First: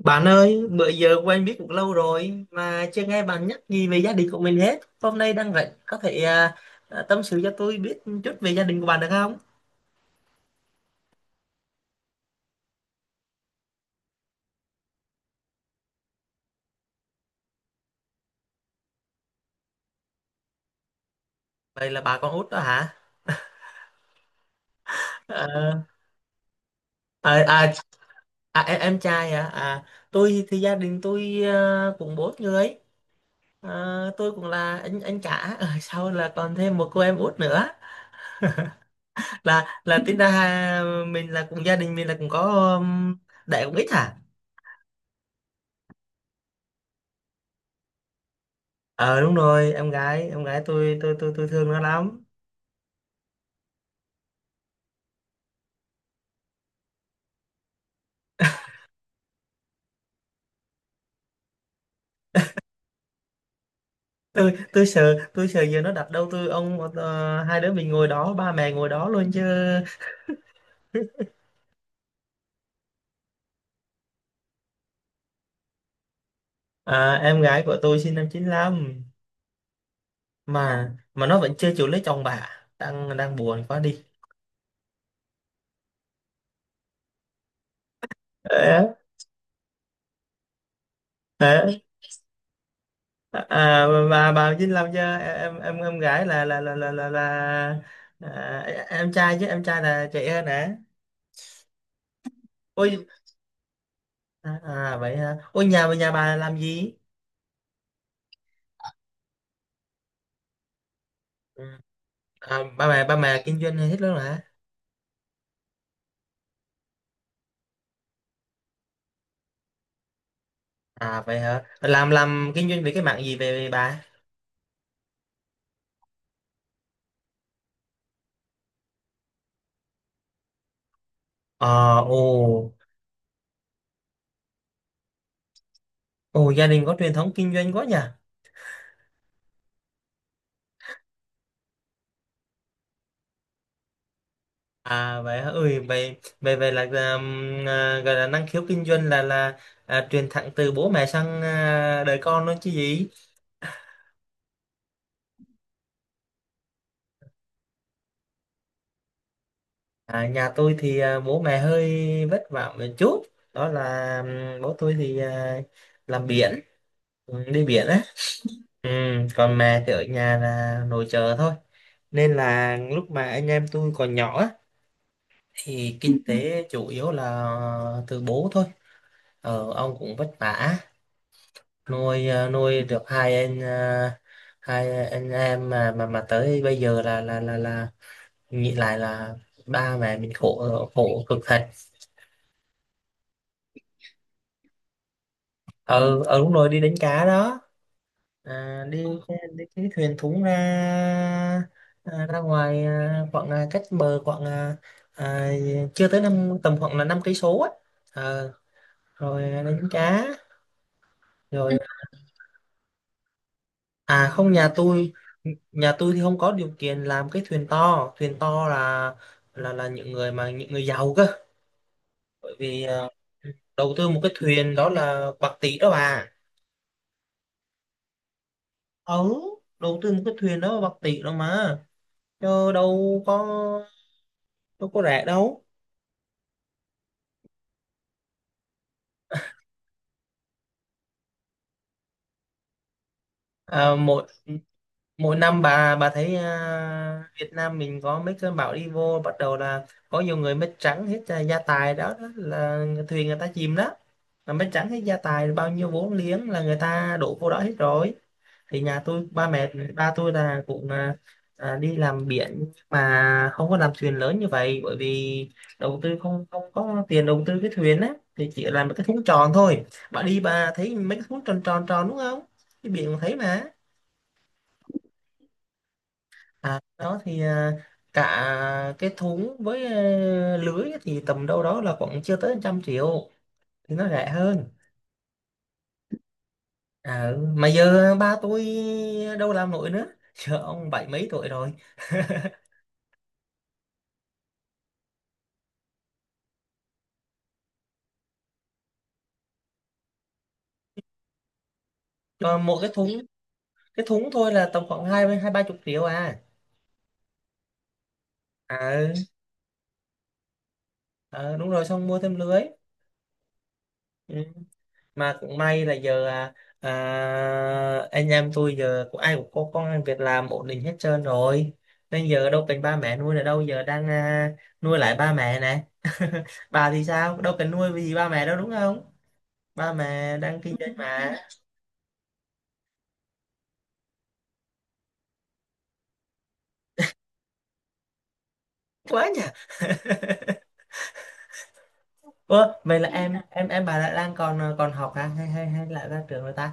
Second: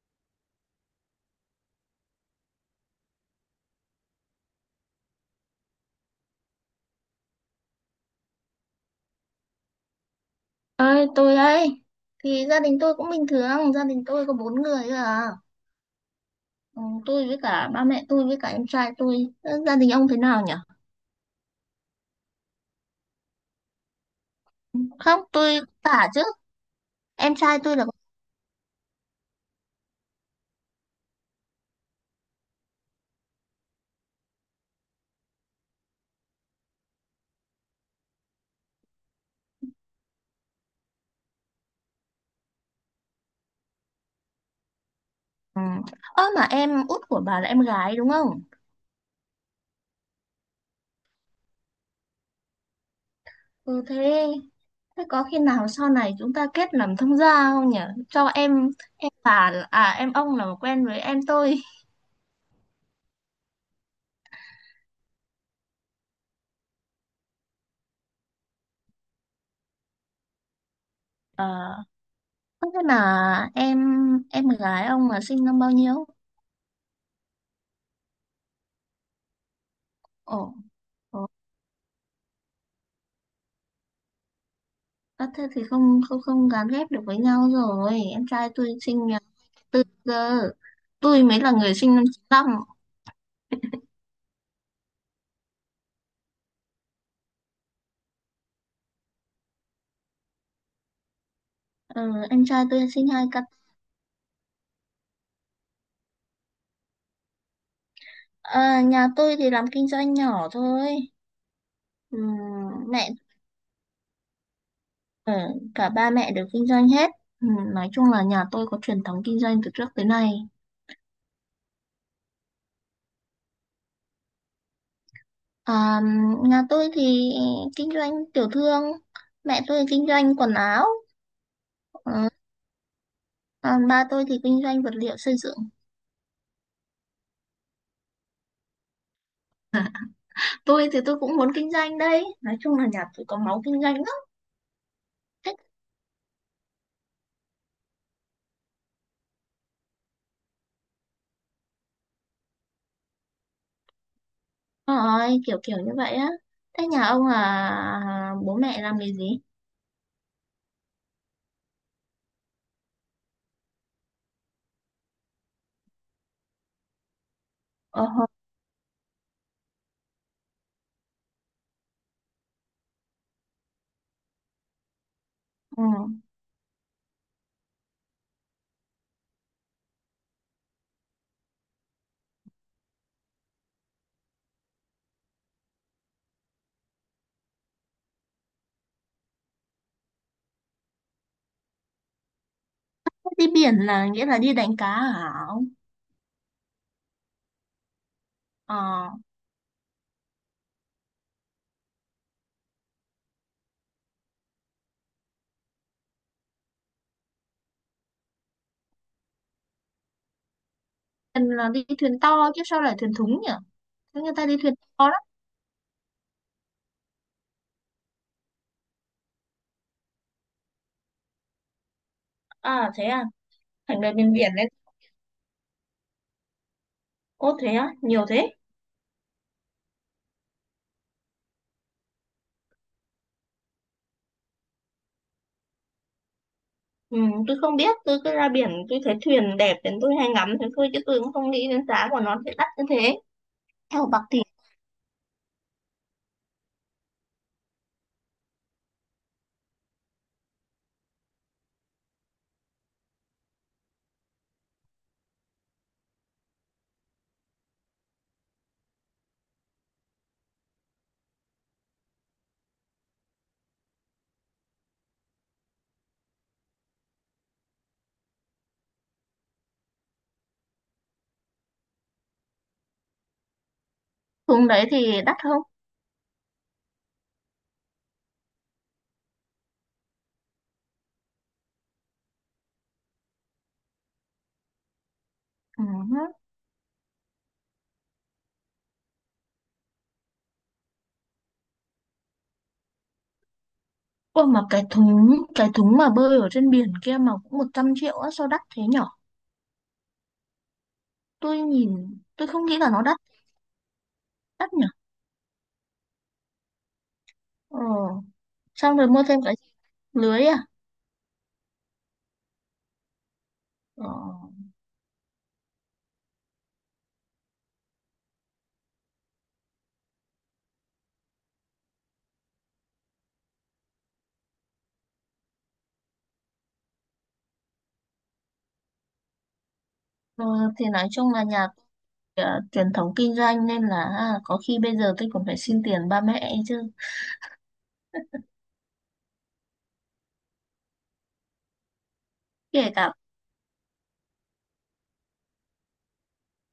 Bạn ơi, bữa giờ quen biết cũng lâu rồi mà chưa nghe bạn nhắc gì về gia đình của mình hết. Hôm nay đang rảnh, có thể tâm sự cho tôi biết chút về gia đình của bạn được không? Ơi, tôi đây. Thì gia đình tôi cũng bình thường, gia đình tôi có bốn người thôi à. Ừ, tôi với cả ba mẹ tôi với cả em trai tôi. Ờ, Gia đình ông thế nào nhỉ? Vậy là bà con út đó hả? Không, tôi Ờ. cả chứ. À, Em trai à, tôi là em trai hả? Tôi thì gia đình tôi cũng bốn người. À, tôi cũng là anh cả, Ờ, sau là còn thêm một cô em út nữa. Là tính ra mình là cùng gia đình mình là cũng có um, đẻ cũng ít hả? ừ. Ơ mà em út của bà là em gái đúng không? Ờ đúng rồi, em gái, tôi thương nó lắm. Ừ, thế thế có khi nào sau này chúng ta kết làm thông gia không nhỉ? Cho em bà, à em ông, là quen với em tôi. Tôi sợ, tôi sợ giờ nó đặt đâu tôi ông hai đứa mình ngồi đó, ba mẹ ngồi đó luôn chứ. Ờ, Thế là em gái ông là sinh năm bao nhiêu? Em gái của tôi sinh năm 95, mà Ồ. mà nó vẫn chưa chịu lấy chồng bà. Đang đang buồn quá đi. Ơ thế thì không không không gán ghép được với nhau rồi. Em trai tôi Ờ, sinh nhà tư cơ. Tôi mới là ờ. người sinh năm 95. Bà 95 chứ em gái là em trai, chứ em trai là trẻ hơn hả? Ừ, em trai tôi Ôi. sinh hai cặp. Vậy hả? Ôi, nhà nhà bà làm gì? À, nhà tôi thì làm kinh doanh nhỏ thôi. Ừ. Ừ, ba mẹ mẹ ba mẹ kinh doanh hết luôn hả? ừ, cả ba mẹ đều kinh doanh hết. Ừ, nói chung là nhà tôi có truyền thống kinh doanh từ trước tới nay. À vậy hả? Làm kinh doanh về cái mảng gì, về bà? À, nhà tôi thì kinh doanh tiểu thương. Mẹ tôi kinh doanh quần áo. Ờ ồ, Ừ, còn ba tôi thì kinh doanh vật liệu xây dựng. ồ gia đình có truyền thống kinh doanh quá nhỉ. Tôi thì tôi cũng muốn kinh doanh đây, nói chung là nhà tôi có máu kinh doanh lắm. À vậy hả? Thích Ui, vậy vậy vậy là gọi là năng khiếu kinh doanh truyền thẳng từ bố mẹ sang đời con đó chứ gì. rồi, kiểu kiểu như vậy á. Thế nhà ông là bố mẹ làm nghề gì? Nhà tôi thì bố mẹ hơi vất vả một chút. Đó là bố tôi thì làm biển, ừ, đi biển á. Ờ, Ừ, còn mẹ thì ở nhà là nội trợ thôi. Nên là lúc mà anh em tôi còn nhỏ á, ừ. thì kinh tế chủ yếu là từ bố thôi. Ông cũng vất vả nuôi, nuôi được hai anh em mà tới bây giờ là nghĩ lại là ba mẹ mình khổ khổ cực thật. Thế đi biển là nghĩa là đi đánh cá hả ông? Ờ Đúng rồi, đi đánh cá đó. Ờ. Đi đi cái thuyền thúng ra, ra ngoài, khoảng, cách bờ khoảng à, chưa tới năm, tầm khoảng là 5 cây số á. Ờ, rồi đánh cá Thuyền là rồi. Ừ. đi thuyền to chứ sao lại thuyền thúng nhỉ? Thế À người ta không, đi thuyền to lắm. nhà tôi thì không có điều kiện làm cái thuyền to. Thuyền to là những người giàu cơ, bởi vì À thế à? đầu Thành tư ra một cái bên biển đấy. thuyền đó là bạc tỷ đó bà. Ô thế á, nhiều thế. Ừ, đầu tư một cái thuyền đó là bạc tỷ đó mà, chứ đâu có rẻ đâu. Ừ, tôi không biết, tôi cứ ra biển tôi thấy thuyền đẹp đến tôi hay ngắm thế thôi chứ tôi cũng không nghĩ đến giá của nó sẽ đắt như thế. Theo bạc Mỗi tỷ. mỗi năm bà thấy Việt Nam mình có mấy cơn bão đi vô, bắt đầu là có nhiều người mất trắng hết gia tài đó, đó là thuyền người ta chìm đó, là mấy tráng hết gia tài bao nhiêu vốn liếng là người ta đổ vô đó hết rồi. Thì nhà tôi, ba tôi là cũng đi làm biển nhưng mà không có làm thuyền lớn như vậy, bởi vì đầu tư không không có tiền đầu tư cái thuyền á. Thì chỉ làm một cái thúng tròn thôi. Bà đi bà thấy mấy cái thúng tròn tròn tròn đúng không? Cái biển cũng thấy mà. Xuống đấy thì đắt không? Đó thì cả cái thúng với lưới thì tầm đâu đó là khoảng chưa tới 100 triệu, thì nó rẻ hơn. Ừ. À, ừ. Mà giờ ba tôi đâu làm nổi nữa giờ ông bảy mấy tuổi rồi. Ôi mà cái thúng mà bơi ở trên biển kia mà cũng 100 triệu á, sao đắt thế nhở? Tôi nhìn tôi Ờ, không nghĩ một là nó đắt. Cái thúng thôi là Đắt tầm nhở. khoảng hai hai ba chục triệu. Ờ. Xong À rồi ừ. mua thêm cái lưới à? Ờ, đúng rồi xong mua thêm lưới. Ờ. Ừ. Mà cũng may là giờ anh em tôi giờ cũng ai cũng có công ăn việc làm ổn định hết trơn rồi, nên giờ đâu cần ba mẹ nuôi nữa đâu, giờ đang nuôi lại ba mẹ nè bà thì sao đâu cần nuôi vì ba mẹ đâu đúng không, ba mẹ ờ đang kinh thì doanh nói chung mà. là nhà tôi, à, truyền thống kinh doanh nên là, à, có khi bây giờ tôi còn phải xin tiền ba mẹ ấy chứ. quá nhỉ. Ủa, Kể vậy là cả, em bà đang còn còn học hả, hay hay hay lại ra trường rồi ta?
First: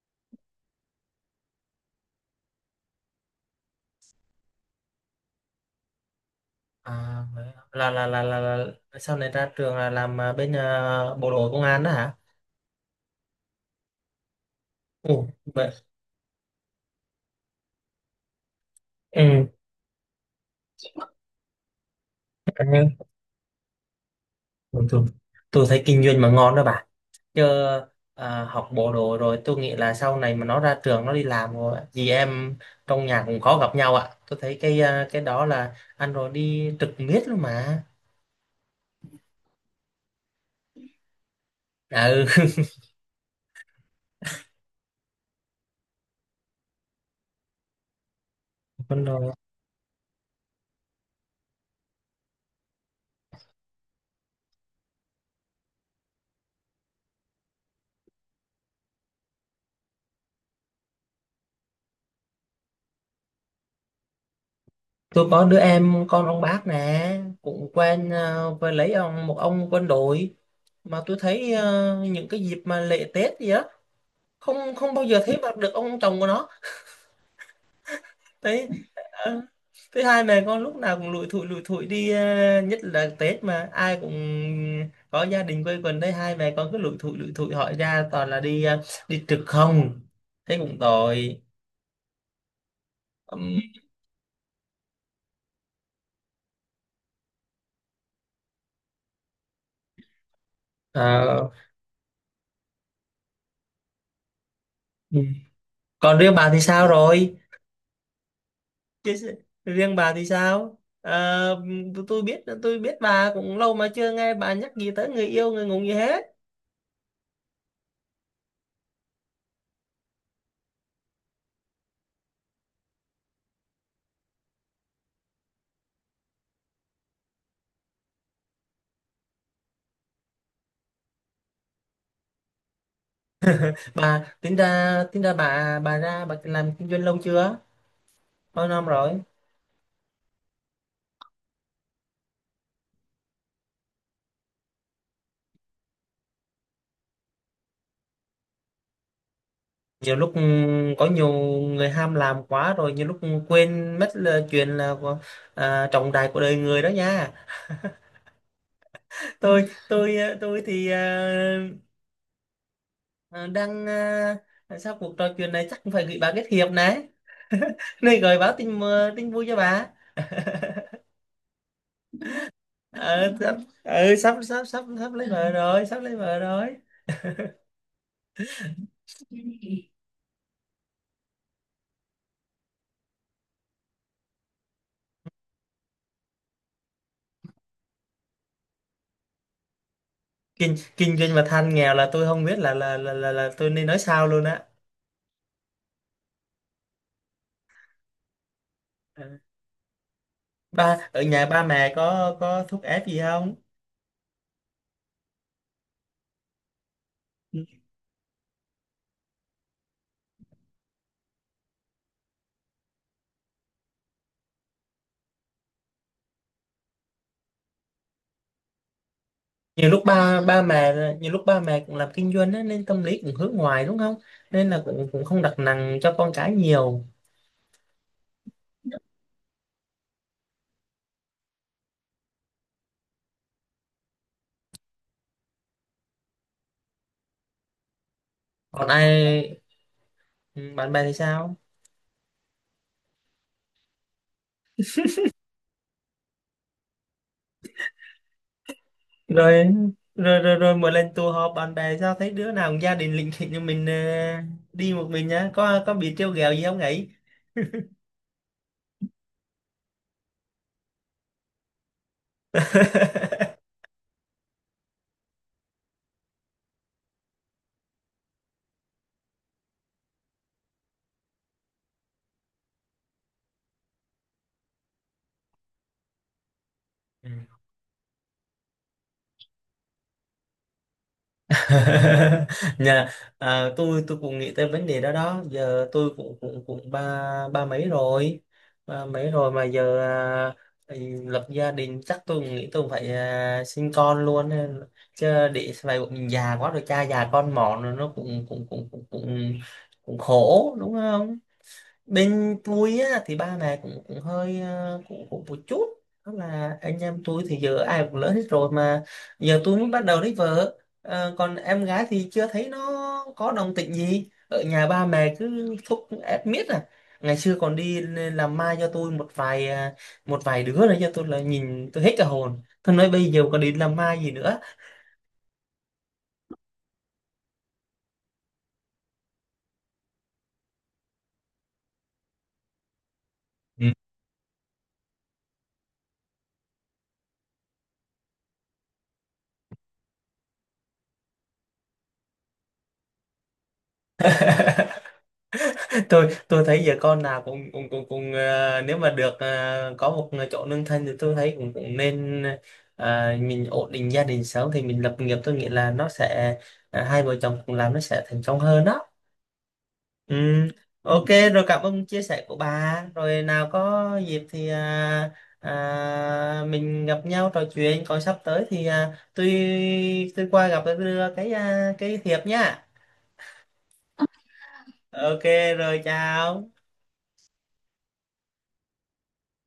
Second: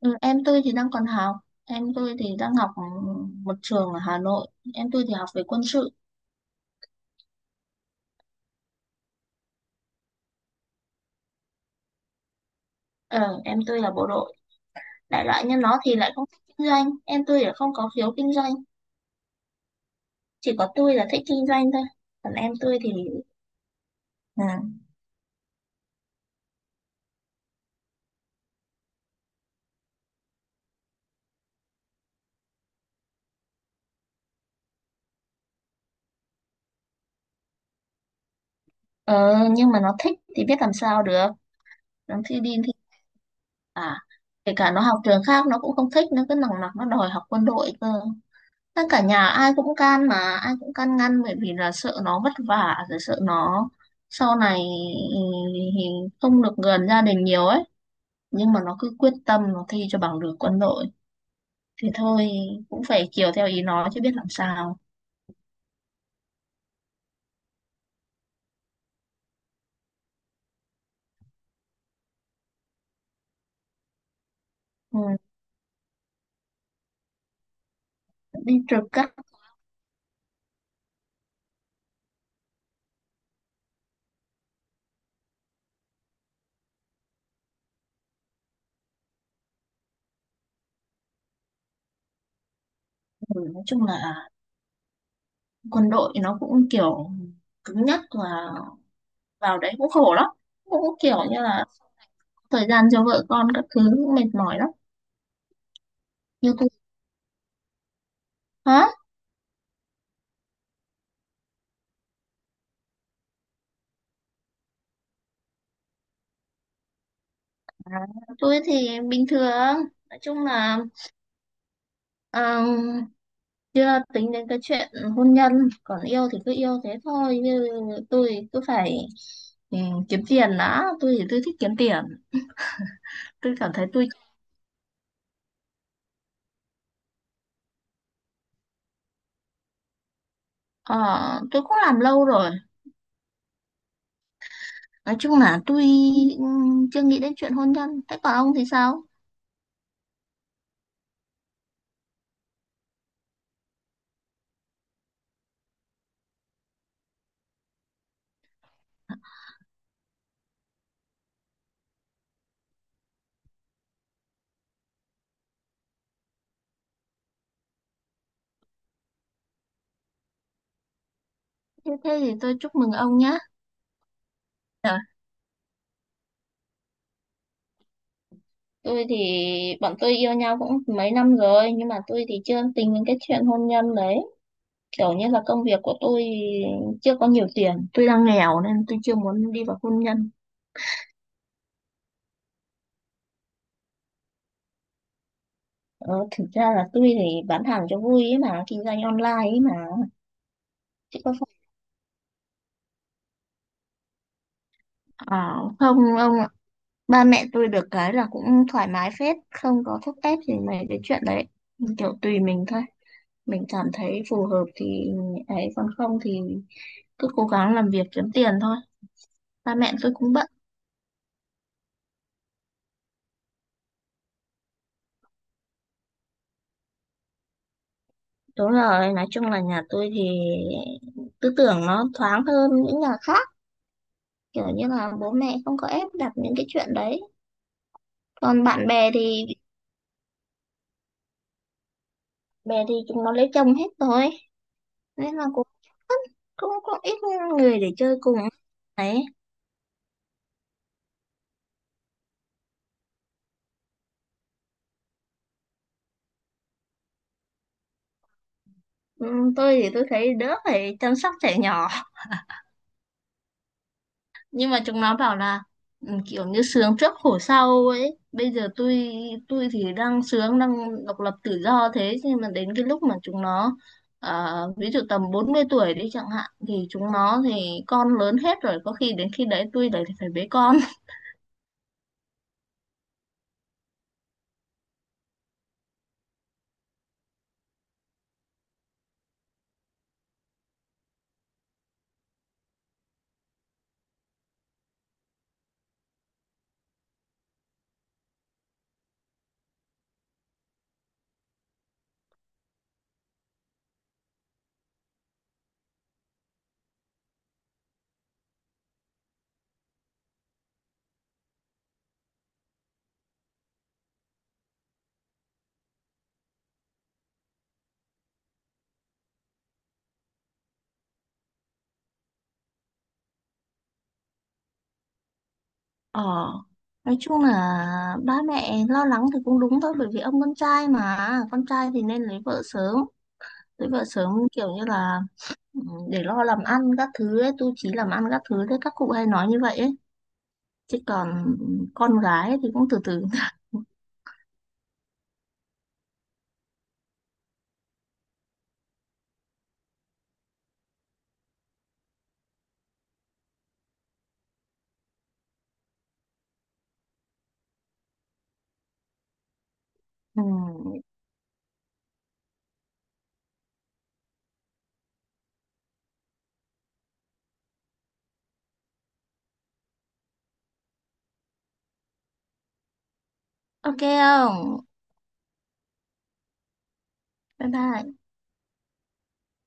ừ, em tôi thì đang còn học. Em tôi thì đang học, một trường ở Hà Nội. Em tôi thì học về quân sự. À, vậy hả? Là Sau này ra trường là làm bên bộ đội công an đó hả? Ờ, em tôi là bộ đội. Đại Ồ, loại như vậy. nó thì lại không thích kinh doanh, em tôi lại không có khiếu kinh doanh. Ừ. Chỉ có tôi là thích kinh doanh thôi. Còn em tôi thì anh ừ. Tôi, tôi thấy kinh doanh mà ngon đó bà. Chứ học bộ đội rồi tôi nghĩ là sau này mà nó ra trường nó đi làm rồi á, chị em trong nhà cũng khó gặp nhau ạ. Tôi thấy cái cái đó là anh rồi đi trực miết luôn mà. Ờ, nhưng mà nó thích thì biết làm sao được. À, Nó ừ. thi đi thì, à kể cả nó học trường khác nó cũng không thích, nó cứ nòng nọc nó đòi học quân đội cơ. Tất cả Con nhà đồ. ai cũng can mà. Ai cũng can ngăn bởi vì là sợ nó vất vả, rồi sợ nó sau này, ừ, không được gần gia đình nhiều ấy. Nhưng mà nó cứ quyết tâm nó thi cho bằng được quân đội, thì thôi cũng phải chiều theo ý nó chứ biết làm sao. Tôi có đứa em con ông bác nè, cũng quen với lấy một ông quân đội, mà tôi thấy những cái dịp mà lễ Tết gì á, không không Ừ, bao giờ thấy mặt được ông chồng của nó đi thế. trực các ờ, Thứ hai mẹ con lúc nào cũng lủi thủi đi, nhất là Tết mà ai cũng có gia đình quây quần, thấy hai mẹ con cứ lủi thủi lủi thủi, hỏi ra toàn là đi đi trực không, thế cũng tội. thứ. Ừm. Nói chung là quân đội nó cũng kiểu cứng nhắc, và vào đấy cũng khổ lắm, cũng kiểu như ờ, là thời gian cho vợ con các thứ cũng mệt mỏi lắm. ừm. Còn đứa bà Như thì tôi. sao rồi? Hả? Chứ s- Riêng bà thì sao? Ờ, tôi biết bà cũng lâu mà chưa nghe bà nhắc gì tới người yêu người ngủ gì hết. À, tôi thì bình thường, nói chung là, ờ, chưa tính đến cái chuyện hôn nhân. Còn yêu thì cứ yêu thế thôi, như tôi cứ phải, ừ, kiếm tiền đã, tôi thì tôi thích kiếm tiền. Tôi cảm thấy tôi, Bà tính ra bà bà làm kinh doanh lâu chưa? Bao năm rồi? ờ, tôi cũng làm lâu rồi. Nói chung là tôi, ừ, chưa nghĩ đến chuyện hôn nhân. Thế còn ông thì sao? Nhiều lúc có nhiều người ham làm quá rồi, nhiều lúc quên mất là chuyện là trọng đại của đời người đó nha. Tôi thì ờ, đang, sau cuộc trò chuyện này chắc cũng phải gửi bà kết hiệp này. Này gửi báo tin vui cho bà. Thế thế thì tôi chúc mừng ông ờ, nhá. sắp, sắp sắp sắp sắp lấy vợ rồi, sắp lấy vợ rồi. Tôi thì bọn tôi yêu nhau cũng mấy năm rồi, nhưng mà tôi thì chưa tính đến cái chuyện hôn nhân đấy. Kiểu như là công việc của tôi chưa có nhiều tiền, tôi đang nghèo nên tôi chưa muốn đi vào hôn nhân. Kinh Kinh doanh mà than nghèo là tôi không biết là tôi nên nói sao luôn á. Ờ, thực ra là tôi thì bán hàng cho vui ấy mà, kinh doanh Ờ. online ấy mà. Chứ Ở có nhà phải. ba mẹ có thúc ép gì không? Ờ, không ông ạ. Ba mẹ tôi được cái là cũng thoải mái phết, không có thúc ép gì mấy cái chuyện đấy. Kiểu tùy mình thôi. Mình cảm thấy phù hợp thì ấy, còn không thì cứ cố gắng làm việc kiếm tiền thôi, ba nhiều mẹ lúc tôi cũng ba bận. ba mẹ Nhiều lúc ba mẹ cũng làm kinh doanh á, nên tâm lý cũng hướng ngoài đúng không, nên là cũng cũng không đặt nặng cho con cái nhiều. Đúng rồi, nói chung là nhà tôi thì tư tưởng nó thoáng hơn những nhà khác, kiểu như là bố mẹ không có ép đặt những cái chuyện đấy. Còn bạn còn bè thì ai Bạn bè thì sao? Chúng nó lấy chồng hết rồi, nên là cũng cũng cũng ít người để chơi cùng ấy. Rồi, rồi, rồi, rồi, mỗi lần tụ họp bạn bè sao thấy đứa nào cũng gia đình lịnh thịnh như mình, đi một mình nhá, có bị trêu ghẹo gì không ấy? Tôi thì tôi thấy đỡ phải chăm sóc trẻ nhỏ, nhưng mà chúng nó bảo là, kiểu như sướng trước khổ sau ấy. Bây giờ tôi thì đang sướng, đang độc lập tự do, thế nhưng mà đến cái lúc mà chúng nó, ví dụ tầm 40 tuổi đi chẳng hạn, thì chúng Ừ. nó thì con lớn hết rồi, có khi đến khi đấy tôi lại phải bế con. nhà tôi cũng nghĩ tới vấn đề đó. Đó giờ tôi cũng cũng cũng ba ba mấy rồi, mà giờ à, ừ, lập gia đình chắc tôi cũng nghĩ tôi cũng phải sinh con luôn chứ để sau này bọn mình già quá rồi cha già con mòn rồi, nó cũng cũng cũng cũng cũng, cũng khổ đúng không? Bên tôi á, thì ba mẹ cũng cũng hơi cũng cũng một chút. Đó là anh em tôi thì giờ ai cũng lớn hết rồi mà giờ tôi mới bắt đầu lấy vợ. Ờ, còn em gái thì chưa thấy nó có đồng tịnh gì, ở nhà ba mẹ cứ thúc ép miết à. Ngày xưa còn đi làm mai cho tôi một vài đứa nữa cho tôi là nhìn tôi hết cả hồn, tôi nói bây giờ còn đi làm mai gì nữa. ờ nói chung là ba mẹ lo lắng thì cũng đúng thôi, bởi vì ông con trai mà, con trai thì nên lấy vợ sớm, lấy vợ sớm kiểu như là, ừ, để lo làm ăn các thứ ấy, tu chí làm ăn các thứ đấy, các cụ hay nói như vậy ấy. Chứ còn con gái thì cũng từ từ. Tôi thấy giờ con nào cũng cũng cũng cũng nếu mà được có một chỗ nương thân thì tôi thấy cũng cũng nên mình ổn định gia đình sớm thì mình lập nghiệp, tôi nghĩ là nó sẽ hai vợ chồng cùng làm nó sẽ thành công hơn đó. Ừ. Ừ, Ok, rồi cảm ơn chia sẻ của bà, rồi nào có dịp thì mình gặp nhau trò chuyện. Còn sắp tới thì tôi qua gặp, tôi đưa cái thiệp nhá. ok không, Ok, rồi chào. bye bye.